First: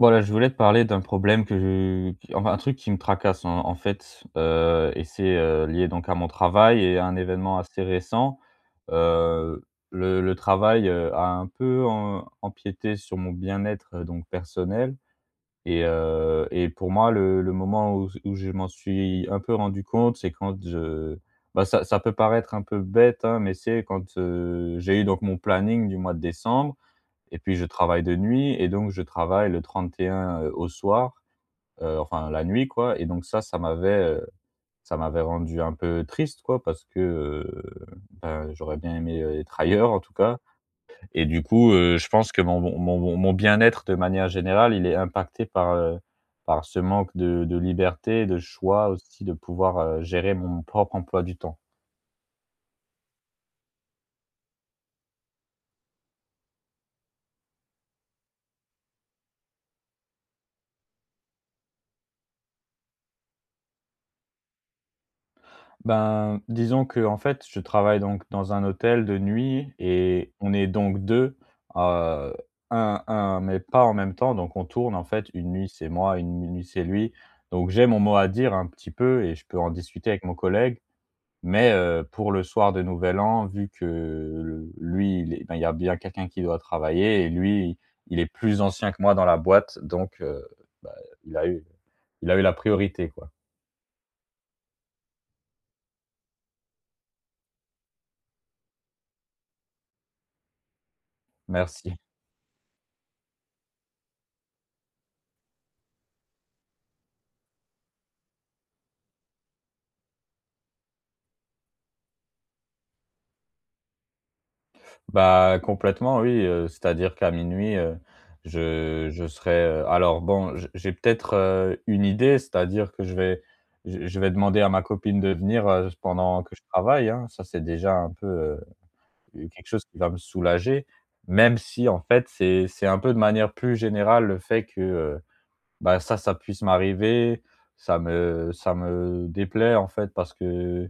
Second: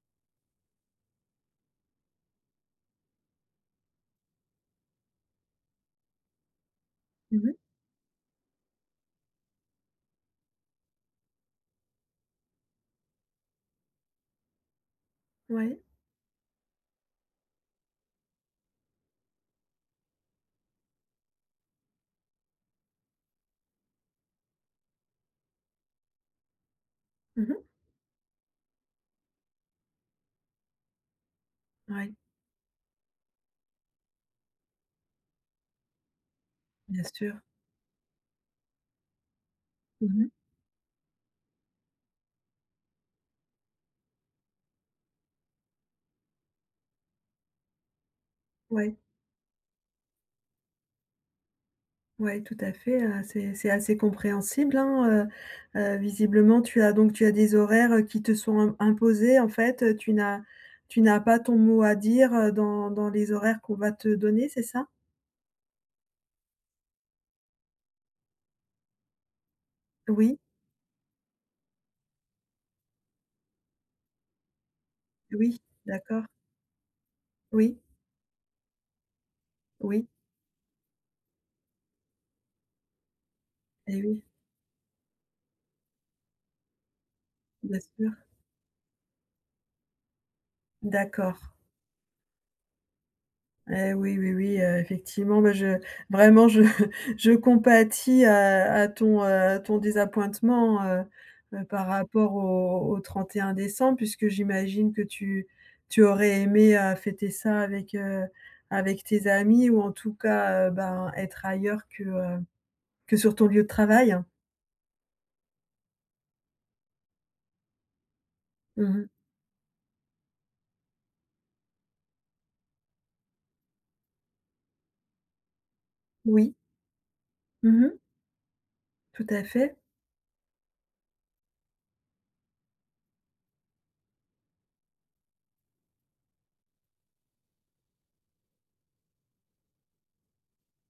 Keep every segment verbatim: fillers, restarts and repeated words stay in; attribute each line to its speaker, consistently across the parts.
Speaker 1: Voilà, je voulais te parler d'un problème que je qui enfin, un truc qui me tracasse en en fait, heu et c'est, heu, lié donc à mon travail et à un
Speaker 2: Mmh mh.
Speaker 1: événement assez récent. Heu, le le travail, heu, a un peu em empiété sur mon bien-être, heu, donc personnel
Speaker 2: Ouais.
Speaker 1: et heu et pour moi, le le moment où où je m'en suis un peu rendu compte, c'est quand je bah, ça ça peut paraître un peu bête, hein, mais c'est quand, heu, j'ai eu donc mon planning du mois de décembre et
Speaker 2: Mmh
Speaker 1: puis
Speaker 2: mh.
Speaker 1: je travaille de nuit et donc je travaille le trente et un, heu, au soir, heu,
Speaker 2: Ouais,
Speaker 1: enfin la nuit quoi et donc ça, ça m'avait, heu, ça m'avait rendu un peu triste quoi parce que,
Speaker 2: bien sûr.
Speaker 1: heu, ben, j'aurais bien aimé, heu, être ailleurs en tout
Speaker 2: Mmh
Speaker 1: cas
Speaker 2: mh.
Speaker 1: et du coup, heu, je pense que mon mon mon mon bien-être de manière générale, il est impacté par, heu, par ce manque de de liberté, de choix
Speaker 2: Ouais,
Speaker 1: aussi de pouvoir, heu, gérer mon propre emploi du temps.
Speaker 2: ouais, tout à fait, heu, c'est c'est assez compréhensible, hein, heu heu, visiblement, tu as donc tu as des horaires, heu, qui te sont im imposés, en fait, heu, tu n'as tu n'as pas ton mot à dire, heu, dans dans les horaires qu'on va te donner, c'est ça?
Speaker 1: Ben, disons que en fait, je travaille donc dans un hôtel de nuit et
Speaker 2: Oui,
Speaker 1: on est donc deux, heu, un un mais pas en même temps, donc on tourne en fait. Une
Speaker 2: oui,
Speaker 1: nuit, c'est moi,
Speaker 2: d'accord.
Speaker 1: une nuit, c'est lui. Donc
Speaker 2: Oui,
Speaker 1: j'ai mon mot à dire un petit peu et je peux en
Speaker 2: oui,
Speaker 1: discuter avec mon collègue. Mais, heu, pour le soir de Nouvel An, vu que
Speaker 2: et oui,
Speaker 1: le lui, il est ben, il y a bien quelqu'un qui doit travailler et lui,
Speaker 2: bien sûr.
Speaker 1: il est plus ancien que moi dans la boîte, donc, heu, bah, il
Speaker 2: D'accord.
Speaker 1: a eu il a eu la priorité, quoi.
Speaker 2: Eh oui, oui, oui, heu, effectivement, bah, je vraiment je je compatis à à ton, heu, à ton désappointement, heu heu, par
Speaker 1: Merci.
Speaker 2: rapport au au trente et un décembre puisque j'imagine que tu tu aurais aimé, heu, fêter ça avec, heu, avec tes amis, ou en tout cas, heu, ben, être ailleurs que, heu, que sur ton lieu de travail?
Speaker 1: Bah, complètement oui, heu, c'est-à-dire qu'à minuit, heu,
Speaker 2: Mmh.
Speaker 1: je je serai, heu alors bon, j j'ai peut-être, heu, une idée, c'est-à-dire que je vais je je vais demander à ma copine de venir, heu, pendant
Speaker 2: Oui.
Speaker 1: que je travaille, hein. Ça, c'est déjà
Speaker 2: Mmh.
Speaker 1: un peu,
Speaker 2: Tout à
Speaker 1: heu, quelque
Speaker 2: fait.
Speaker 1: chose qui va me soulager, même si en fait, c'est c'est un peu de manière plus générale le fait que, heu, bah, ça ça puisse m'arriver, ça me ça me déplaît en fait parce que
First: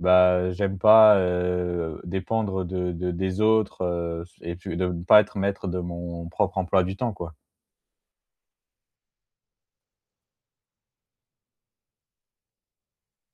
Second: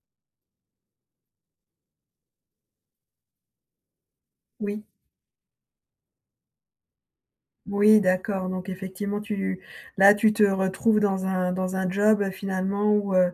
Speaker 1: bah, j'aime pas, heu, dépendre de de des autres, heu, et puis
Speaker 2: Oui.
Speaker 1: de ne pas être maître de mon propre emploi du temps, quoi.
Speaker 2: Oui, d'accord, donc effectivement tu là, tu te retrouves dans un dans un job, heu, finalement où, euh,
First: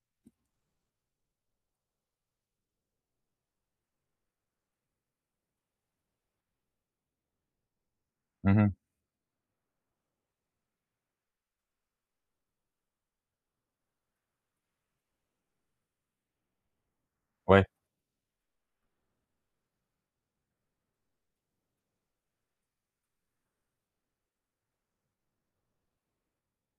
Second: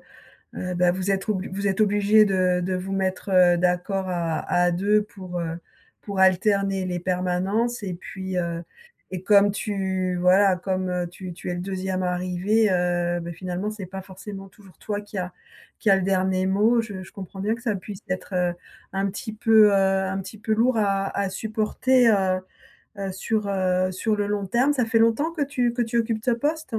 Speaker 2: Heu, bah, vous êtes obli vous êtes obligé de de vous mettre, heu, d'accord à à deux pour, heu, pour alterner les permanences, et puis, heu
Speaker 1: Mmh.
Speaker 2: et comme tu voilà, comme, heu, tu tu es le deuxième arrivé, heu, beh, finalement, c'est pas forcément toujours toi qui a qui a le dernier mot. Je je comprends bien que
Speaker 1: Ouais.
Speaker 2: ça puisse être, heu, un petit peu, heu, un petit peu lourd à à supporter, heu heu, sur, heu, sur le long terme. Ça fait longtemps que tu que tu occupes ce poste?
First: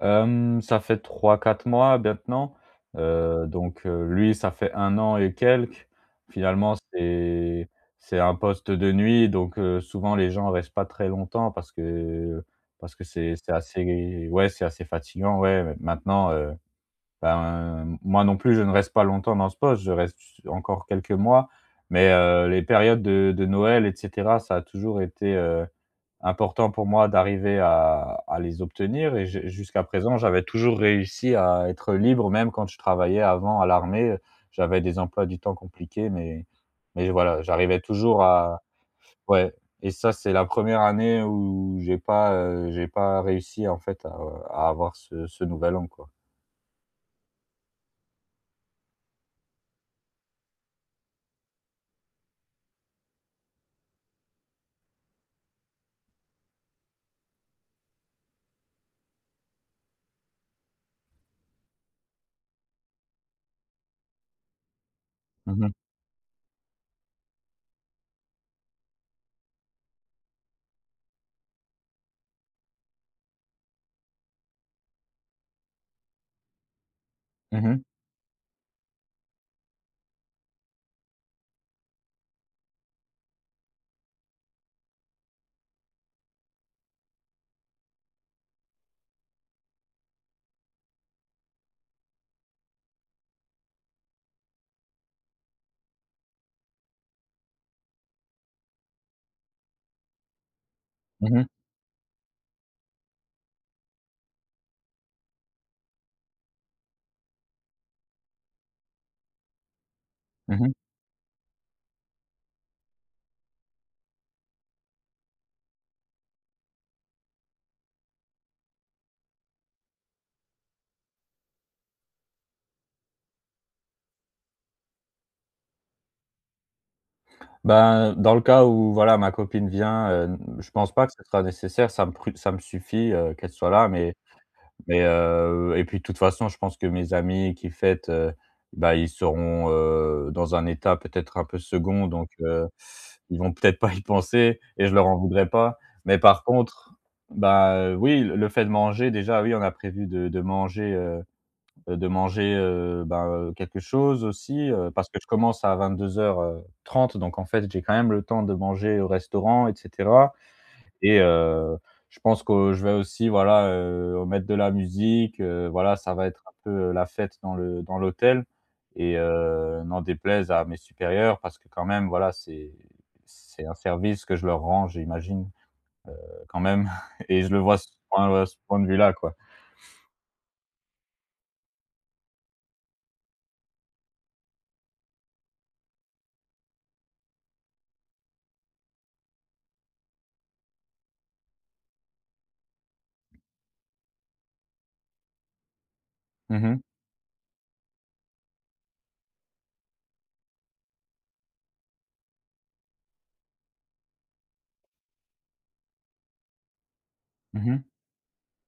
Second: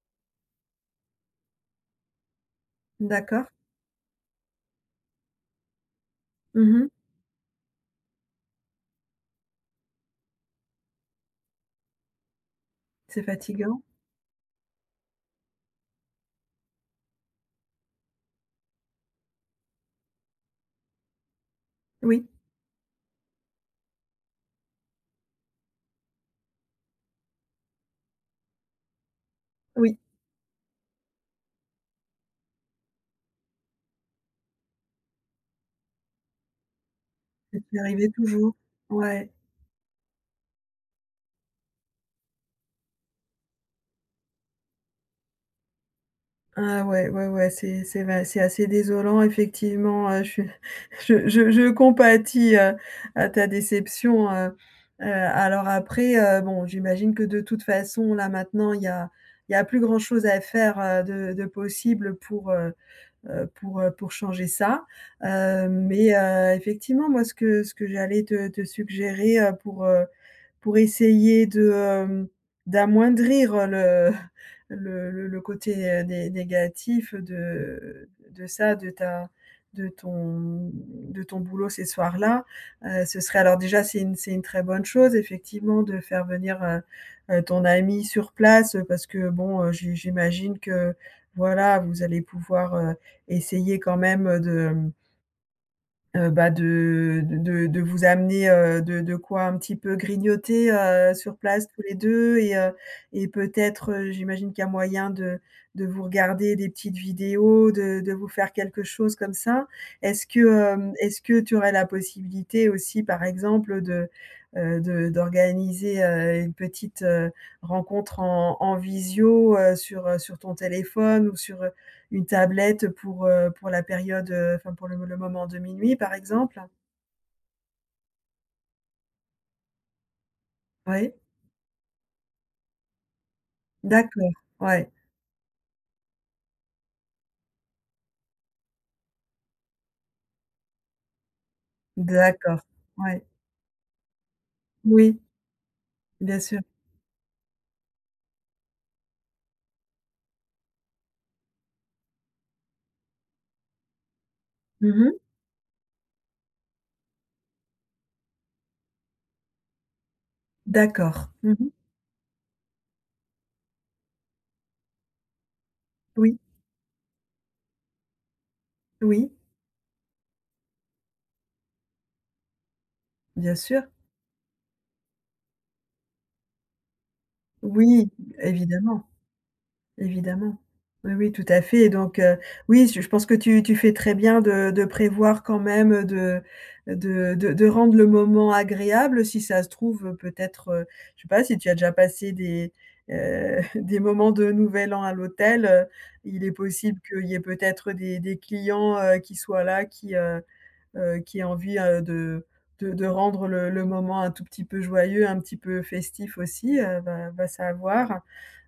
Speaker 1: Hem, ça fait trois quatre mois maintenant,
Speaker 2: D'accord.
Speaker 1: heu, donc heu, lui, ça fait un an et quelques. Finalement,
Speaker 2: Mmh.
Speaker 1: c'est c'est un poste de nuit, donc heu, souvent les gens restent pas très longtemps parce que parce que
Speaker 2: C'est
Speaker 1: c'est c'est
Speaker 2: fatigant?
Speaker 1: assez ouais, c'est assez fatigant, ouais. Maintenant, heu ben, euh, moi non plus, je ne reste pas longtemps dans ce poste, je reste encore quelques mois, mais
Speaker 2: Oui,
Speaker 1: heu, les périodes de de Noël et cetera, ça a toujours été, heu, important pour moi d'arriver à à les obtenir et je jusqu'à
Speaker 2: oui.
Speaker 1: présent, j'avais toujours réussi à être libre, même quand je travaillais avant à l'armée, heu, j'avais des emplois du temps compliqués, mais mais voilà,
Speaker 2: C'est
Speaker 1: j'arrivais
Speaker 2: arrivé
Speaker 1: toujours
Speaker 2: toujours.
Speaker 1: à
Speaker 2: Ouais.
Speaker 1: ouais et ça, c'est la première année où j'ai pas, heu, j'ai pas réussi en fait à à avoir ce ce nouvel an, quoi.
Speaker 2: Ah ouais, ouais, ouais, c'est c'est va c'est assez désolant effectivement, heu, je suis je je je compatis, heu, à ta déception, heu heu, alors après, heu, bon, j'imagine que de toute façon là maintenant il y a il y a plus grand chose à faire, heu, de de possible pour, heu heu, pour, heu, pour changer ça,
Speaker 1: Mmh
Speaker 2: heu,
Speaker 1: mh.
Speaker 2: mais heu, effectivement moi ce que ce que j'allais te te suggérer, heu, pour, heu pour essayer de, hem, d'amoindrir le le le le côté, heu, né négatif
Speaker 1: Mmh mh.
Speaker 2: de de ça, de ta de ton de ton boulot ces soirs-là. Heu, ce serait alors déjà, c'est une c'est une très bonne chose effectivement de faire venir, heu heu, ton ami sur place, heu, parce que bon, heu, j'i j'imagine que voilà, vous allez pouvoir, heu, essayer quand même, de... Heu, bah, de de de vous amener, heu, de de quoi un petit peu grignoter, heu, sur
Speaker 1: Mmh mh.
Speaker 2: place tous les deux, et heu et peut-être, heu, j'imagine qu'il y a moyen de de vous regarder des petites vidéos, de de vous faire quelque chose comme ça. Est-ce que,
Speaker 1: Mmh.
Speaker 2: hem, est-ce que tu aurais la possibilité aussi, par exemple, de, heu, de d'organiser, heu, une petite, heu, rencontre en en visio, heu, sur, heu, sur ton téléphone ou sur une tablette pour, heu, pour la période, heu, enfin pour le le moment de minuit, par exemple?
Speaker 1: Ben, dans le cas où voilà, ma copine vient, heu, je pense pas
Speaker 2: Oui,
Speaker 1: que ce sera nécessaire, ça me pru ça me suffit, heu, qu'elle soit là, mais
Speaker 2: d'accord, ouais,
Speaker 1: mais heu et puis de toute façon, je pense que mes amis qui fêtent, heu, bah, ils seront, heu, dans un état peut-être un peu second, donc
Speaker 2: d'accord,
Speaker 1: heu,
Speaker 2: ouais,
Speaker 1: ils vont peut-être pas y penser et je leur en
Speaker 2: oui,
Speaker 1: voudrais pas. Mais
Speaker 2: bien
Speaker 1: par
Speaker 2: sûr.
Speaker 1: contre, bah, heu, oui, le le fait de manger déjà, oui, on a prévu de de manger, euh, heu, de manger, heu, ben, heu, quelque chose aussi, heu, parce
Speaker 2: Mmh.
Speaker 1: que je commence à vingt-deux heures euh, trente donc en fait, j'ai quand même le temps de manger au restaurant et cetera et
Speaker 2: D'accord. Mmh.
Speaker 1: heu, je pense que je vais aussi, voilà, heu, mettre de la musique, heu, voilà, ça va
Speaker 2: Oui,
Speaker 1: être un peu euh, la fête dans le dans l'hôtel et
Speaker 2: oui,
Speaker 1: heu, n'en déplaise à mes supérieurs parce que quand même, voilà, c'est
Speaker 2: bien
Speaker 1: c'est un
Speaker 2: sûr.
Speaker 1: service que je leur rends, j'imagine, heu, quand même et je le vois à ce
Speaker 2: Oui,
Speaker 1: point, heu, ce point de
Speaker 2: évidemment.
Speaker 1: vue-là, quoi.
Speaker 2: Évidemment. Oui, oui, tout à fait et donc heu, oui, je je pense que tu tu fais très bien de de prévoir quand même, de de de de rendre le moment agréable. Si ça se trouve, heu, peut-être, heu, je sais pas si tu as déjà passé des, heu, des moments de Nouvel An à l'hôtel, heu, il est
Speaker 1: Mmh mh.
Speaker 2: possible qu'il y ait peut-être des des clients, heu, qui soient là, qui, heu heu, qui aient envie, heu, de de de rendre le le moment un tout petit peu joyeux, un petit peu festif aussi, heu, va va
Speaker 1: Mmh.
Speaker 2: savoir.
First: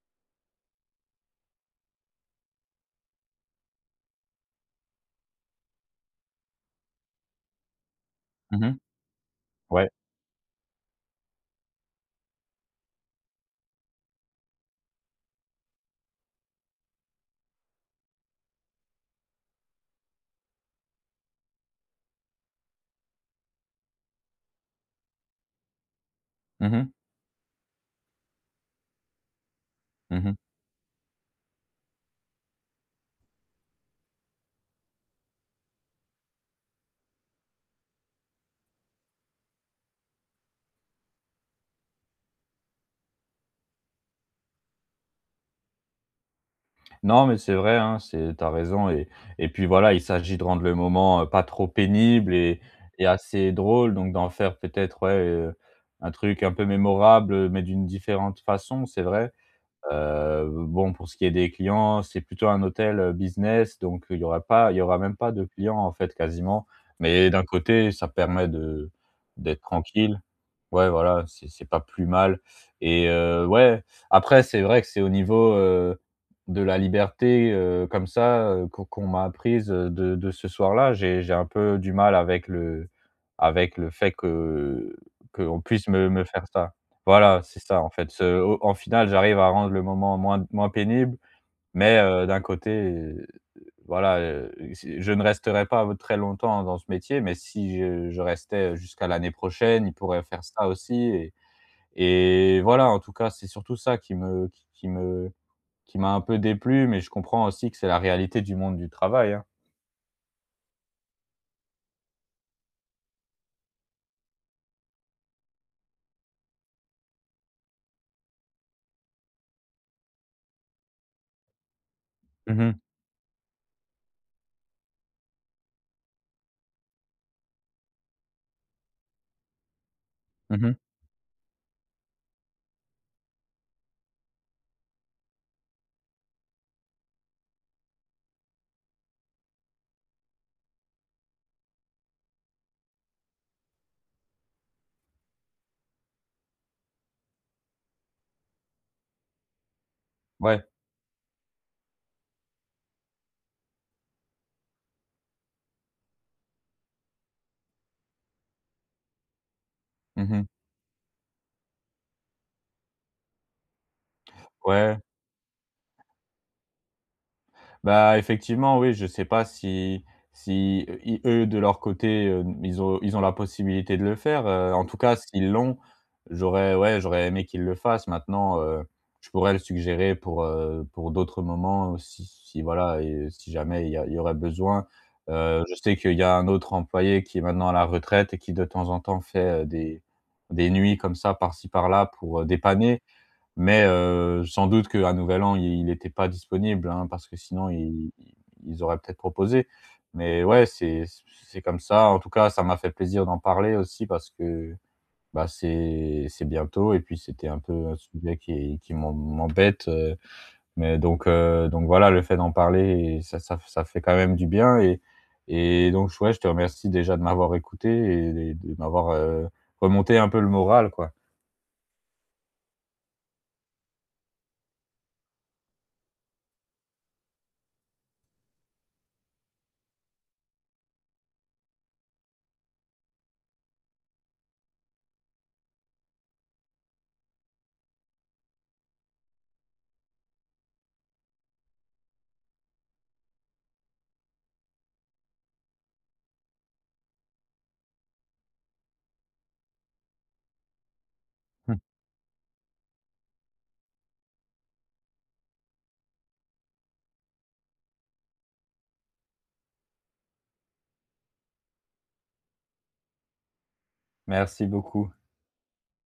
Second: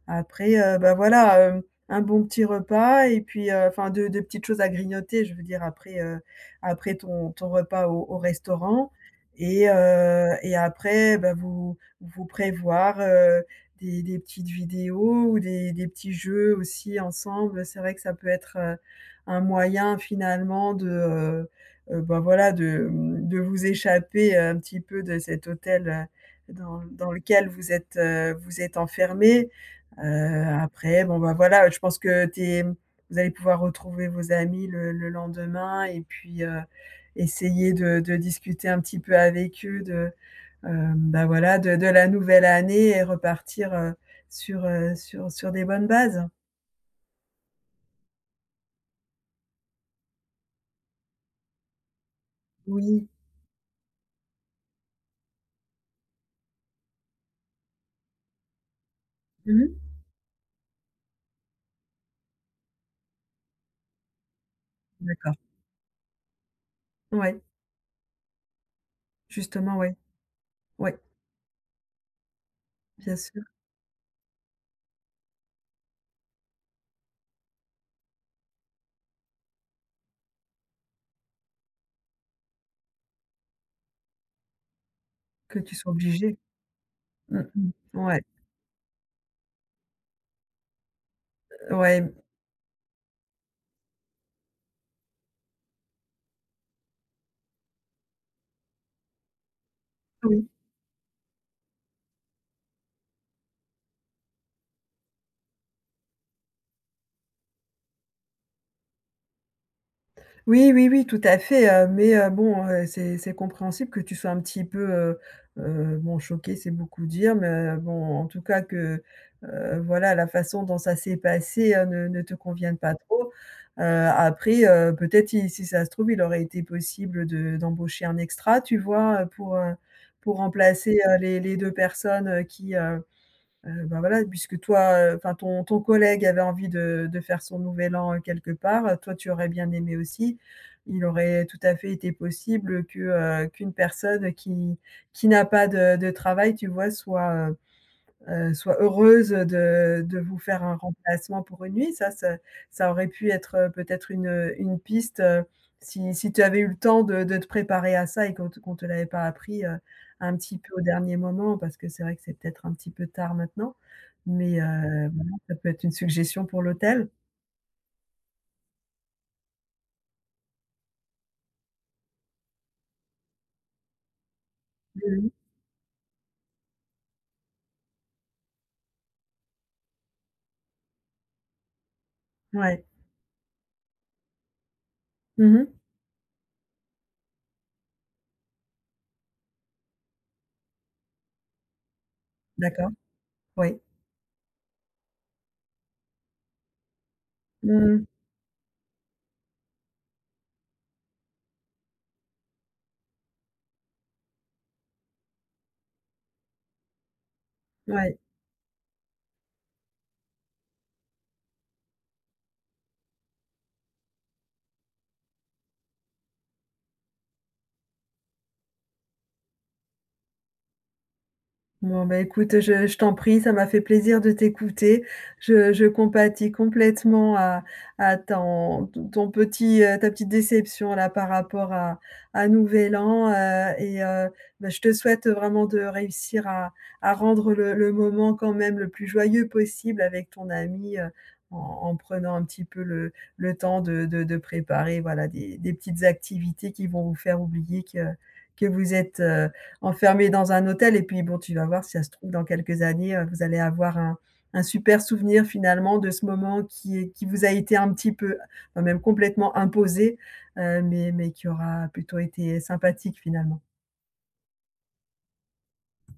Speaker 2: Après, heu, bah, voilà, heu, un bon petit repas et puis, heu, enfin de de petites choses à grignoter, je veux dire après, heu, après ton ton repas au au
Speaker 1: Mmh.
Speaker 2: restaurant, et
Speaker 1: Ouais.
Speaker 2: heu et après, bah, vous vous prévoir, heu, des des petites vidéos ou des des petits jeux aussi ensemble. C'est vrai que ça peut être, heu, un moyen finalement de, heu heu, bah, voilà de, mmh, de vous échapper un petit peu de cet hôtel, heu,
Speaker 1: Mmh
Speaker 2: dans
Speaker 1: mh.
Speaker 2: dans lequel vous êtes, heu, vous êtes enfermé
Speaker 1: Mmh.
Speaker 2: Heu, après, bon, bah, voilà, je pense que tu es vous allez pouvoir retrouver vos amis le le lendemain et puis, heu, essayer de de discuter un petit peu avec eux de, hem, bah, voilà, de de la nouvelle année et repartir, heu, sur, heu, sur sur des bonnes bases.
Speaker 1: Non, mais c'est vrai, hein, c'est t'as raison et et puis voilà, il s'agit de rendre le moment, heu, pas trop pénible et et
Speaker 2: Oui.
Speaker 1: assez drôle, donc d'en faire peut-être, ouais, heu, un truc un peu mémorable, mais d'une différente façon, c'est vrai.
Speaker 2: Mmh mh.
Speaker 1: Heu, bon, pour ce qui est des clients, c'est plutôt un hôtel, heu, business, donc il y aura pas il y aura même pas
Speaker 2: D'accord.
Speaker 1: de clients, en fait, quasiment, mais
Speaker 2: Ouais,
Speaker 1: d'un côté, ça permet de d'être
Speaker 2: justement, ouais.
Speaker 1: tranquille. Ouais,
Speaker 2: Ouais,
Speaker 1: voilà, c'est c'est pas plus mal et
Speaker 2: bien sûr,
Speaker 1: heu, ouais, après c'est vrai que c'est au niveau, heu, de la liberté, heu, comme ça, heu, qu'on qu'on m'a apprise, heu, de de ce soir-là. J'ai j'ai un peu du mal avec le avec le fait que
Speaker 2: que
Speaker 1: qu'on
Speaker 2: tu
Speaker 1: puisse
Speaker 2: sois
Speaker 1: me me
Speaker 2: obligée.
Speaker 1: faire ça.
Speaker 2: Mmh
Speaker 1: Voilà, c'est ça en
Speaker 2: mh.
Speaker 1: fait,
Speaker 2: Ouais,
Speaker 1: ce au en finale, j'arrive à rendre le moment moins moins pénible, mais
Speaker 2: ouais,
Speaker 1: heu, d'un côté voilà, heu, c'est je ne resterai pas très longtemps dans ce métier, mais si je je restais jusqu'à l'année prochaine, il pourrait faire
Speaker 2: oui.
Speaker 1: ça aussi et et voilà, en tout cas, c'est surtout ça qui me qui qui me qui m'a un peu déplu, mais je comprends aussi que c'est la réalité du monde du travail, hein.
Speaker 2: Oui, oui, oui, tout à fait, heu, mais heu, bon, heu, c'est c'est compréhensible que tu sois un petit peu, heu heu, bon, choqué. C'est beaucoup dire, mais heu, bon, en tout cas que, heu, voilà, la façon dont ça s'est passé, heu, ne ne te
Speaker 1: Mhm, mh.
Speaker 2: convienne pas trop. Heu, après, heu, peut-être i si ça se trouve, il aurait été possible de d'embaucher un extra, tu vois? Heu, pour, heu, pour
Speaker 1: Mmh.
Speaker 2: remplacer, heu, les les deux personnes, heu, qui, heu Heu, bah, voilà, puisque toi, euh, enfin ton ton collègue avait envie de de faire son nouvel an, heu, quelque part, heu, toi tu aurais bien aimé aussi. Il aurait tout à fait été possible que, heu, qu'une personne qui qui n'a pas de de travail, tu vois, soit, heu, heu, soit heureuse de de vous faire
Speaker 1: Ouais.
Speaker 2: un remplacement pour une nuit. Ça ça ça aurait pu être, heu, peut-être une, heu, une piste, heu, si si tu avais eu le temps de de te préparer à ça et qu'on te qu'on te l'avait pas appris, heu, un
Speaker 1: Mhm.
Speaker 2: petit peu au dernier moment, parce que c'est vrai que c'est peut-être un petit peu tard maintenant, mais
Speaker 1: Ouais.
Speaker 2: heu, voilà, ça peut être une suggestion pour l'hôtel.
Speaker 1: Bah, effectivement, oui, je sais pas si si, heu, i eux, de leur côté, heu, ils ont ils ont la possibilité de le faire, heu, en tout cas,
Speaker 2: Mmh.
Speaker 1: s'ils l'ont, j'aurais ouais, j'aurais aimé qu'ils le fassent. Maintenant, heu, je pourrais le suggérer pour, heu, pour d'autres moments, heu, si si
Speaker 2: Ouais.
Speaker 1: voilà et si jamais il y a il y aurait besoin. Heu,
Speaker 2: Mmh.
Speaker 1: je sais qu'il y a un autre employé qui est maintenant à la retraite et qui, de temps en temps, fait, heu, des des nuits comme ça, par-ci par-là, pour, heu,
Speaker 2: D'accord.
Speaker 1: dépanner.
Speaker 2: Oui.
Speaker 1: Mais heu, sans doute qu'à Nouvel An, il était pas disponible, hein, parce que sinon
Speaker 2: Mmh.
Speaker 1: i i ils auraient peut-être proposé. Mais ouais, c'est c'est comme ça. En tout cas, ça m'a fait plaisir d'en parler aussi parce que, bah, c'est c'est bientôt et puis c'était un peu un
Speaker 2: Ouais.
Speaker 1: sujet qui qui m'em m'embête, heu, mais donc heu, donc voilà, le fait d'en parler, ça ça ça fait quand même du bien et et donc ouais, je te remercie déjà de m'avoir écouté et de de m'avoir, heu, remonté un peu le moral, quoi.
Speaker 2: Bon, bah, écoute, je je t'en prie, ça m'a fait plaisir de t'écouter. Je je compatis complètement à à ton ton petit, heu, ta petite déception là par rapport à à Nouvel An, heu et heu, bah, je te souhaite vraiment de réussir à à rendre le le moment quand même le plus joyeux possible avec ton ami, heu, en en prenant un petit peu le le temps de de de préparer, voilà, des des petites activités qui vont vous faire oublier que que vous êtes, heu enfermé dans un hôtel. Et puis, bon, tu vas voir, si ça se trouve, dans quelques années, euh, vous allez avoir un un super souvenir finalement de ce moment qui est qui vous a été un petit peu, enfin même complètement imposé, heu, mais mais qui aura plutôt été sympathique finalement.
Speaker 1: Merci beaucoup.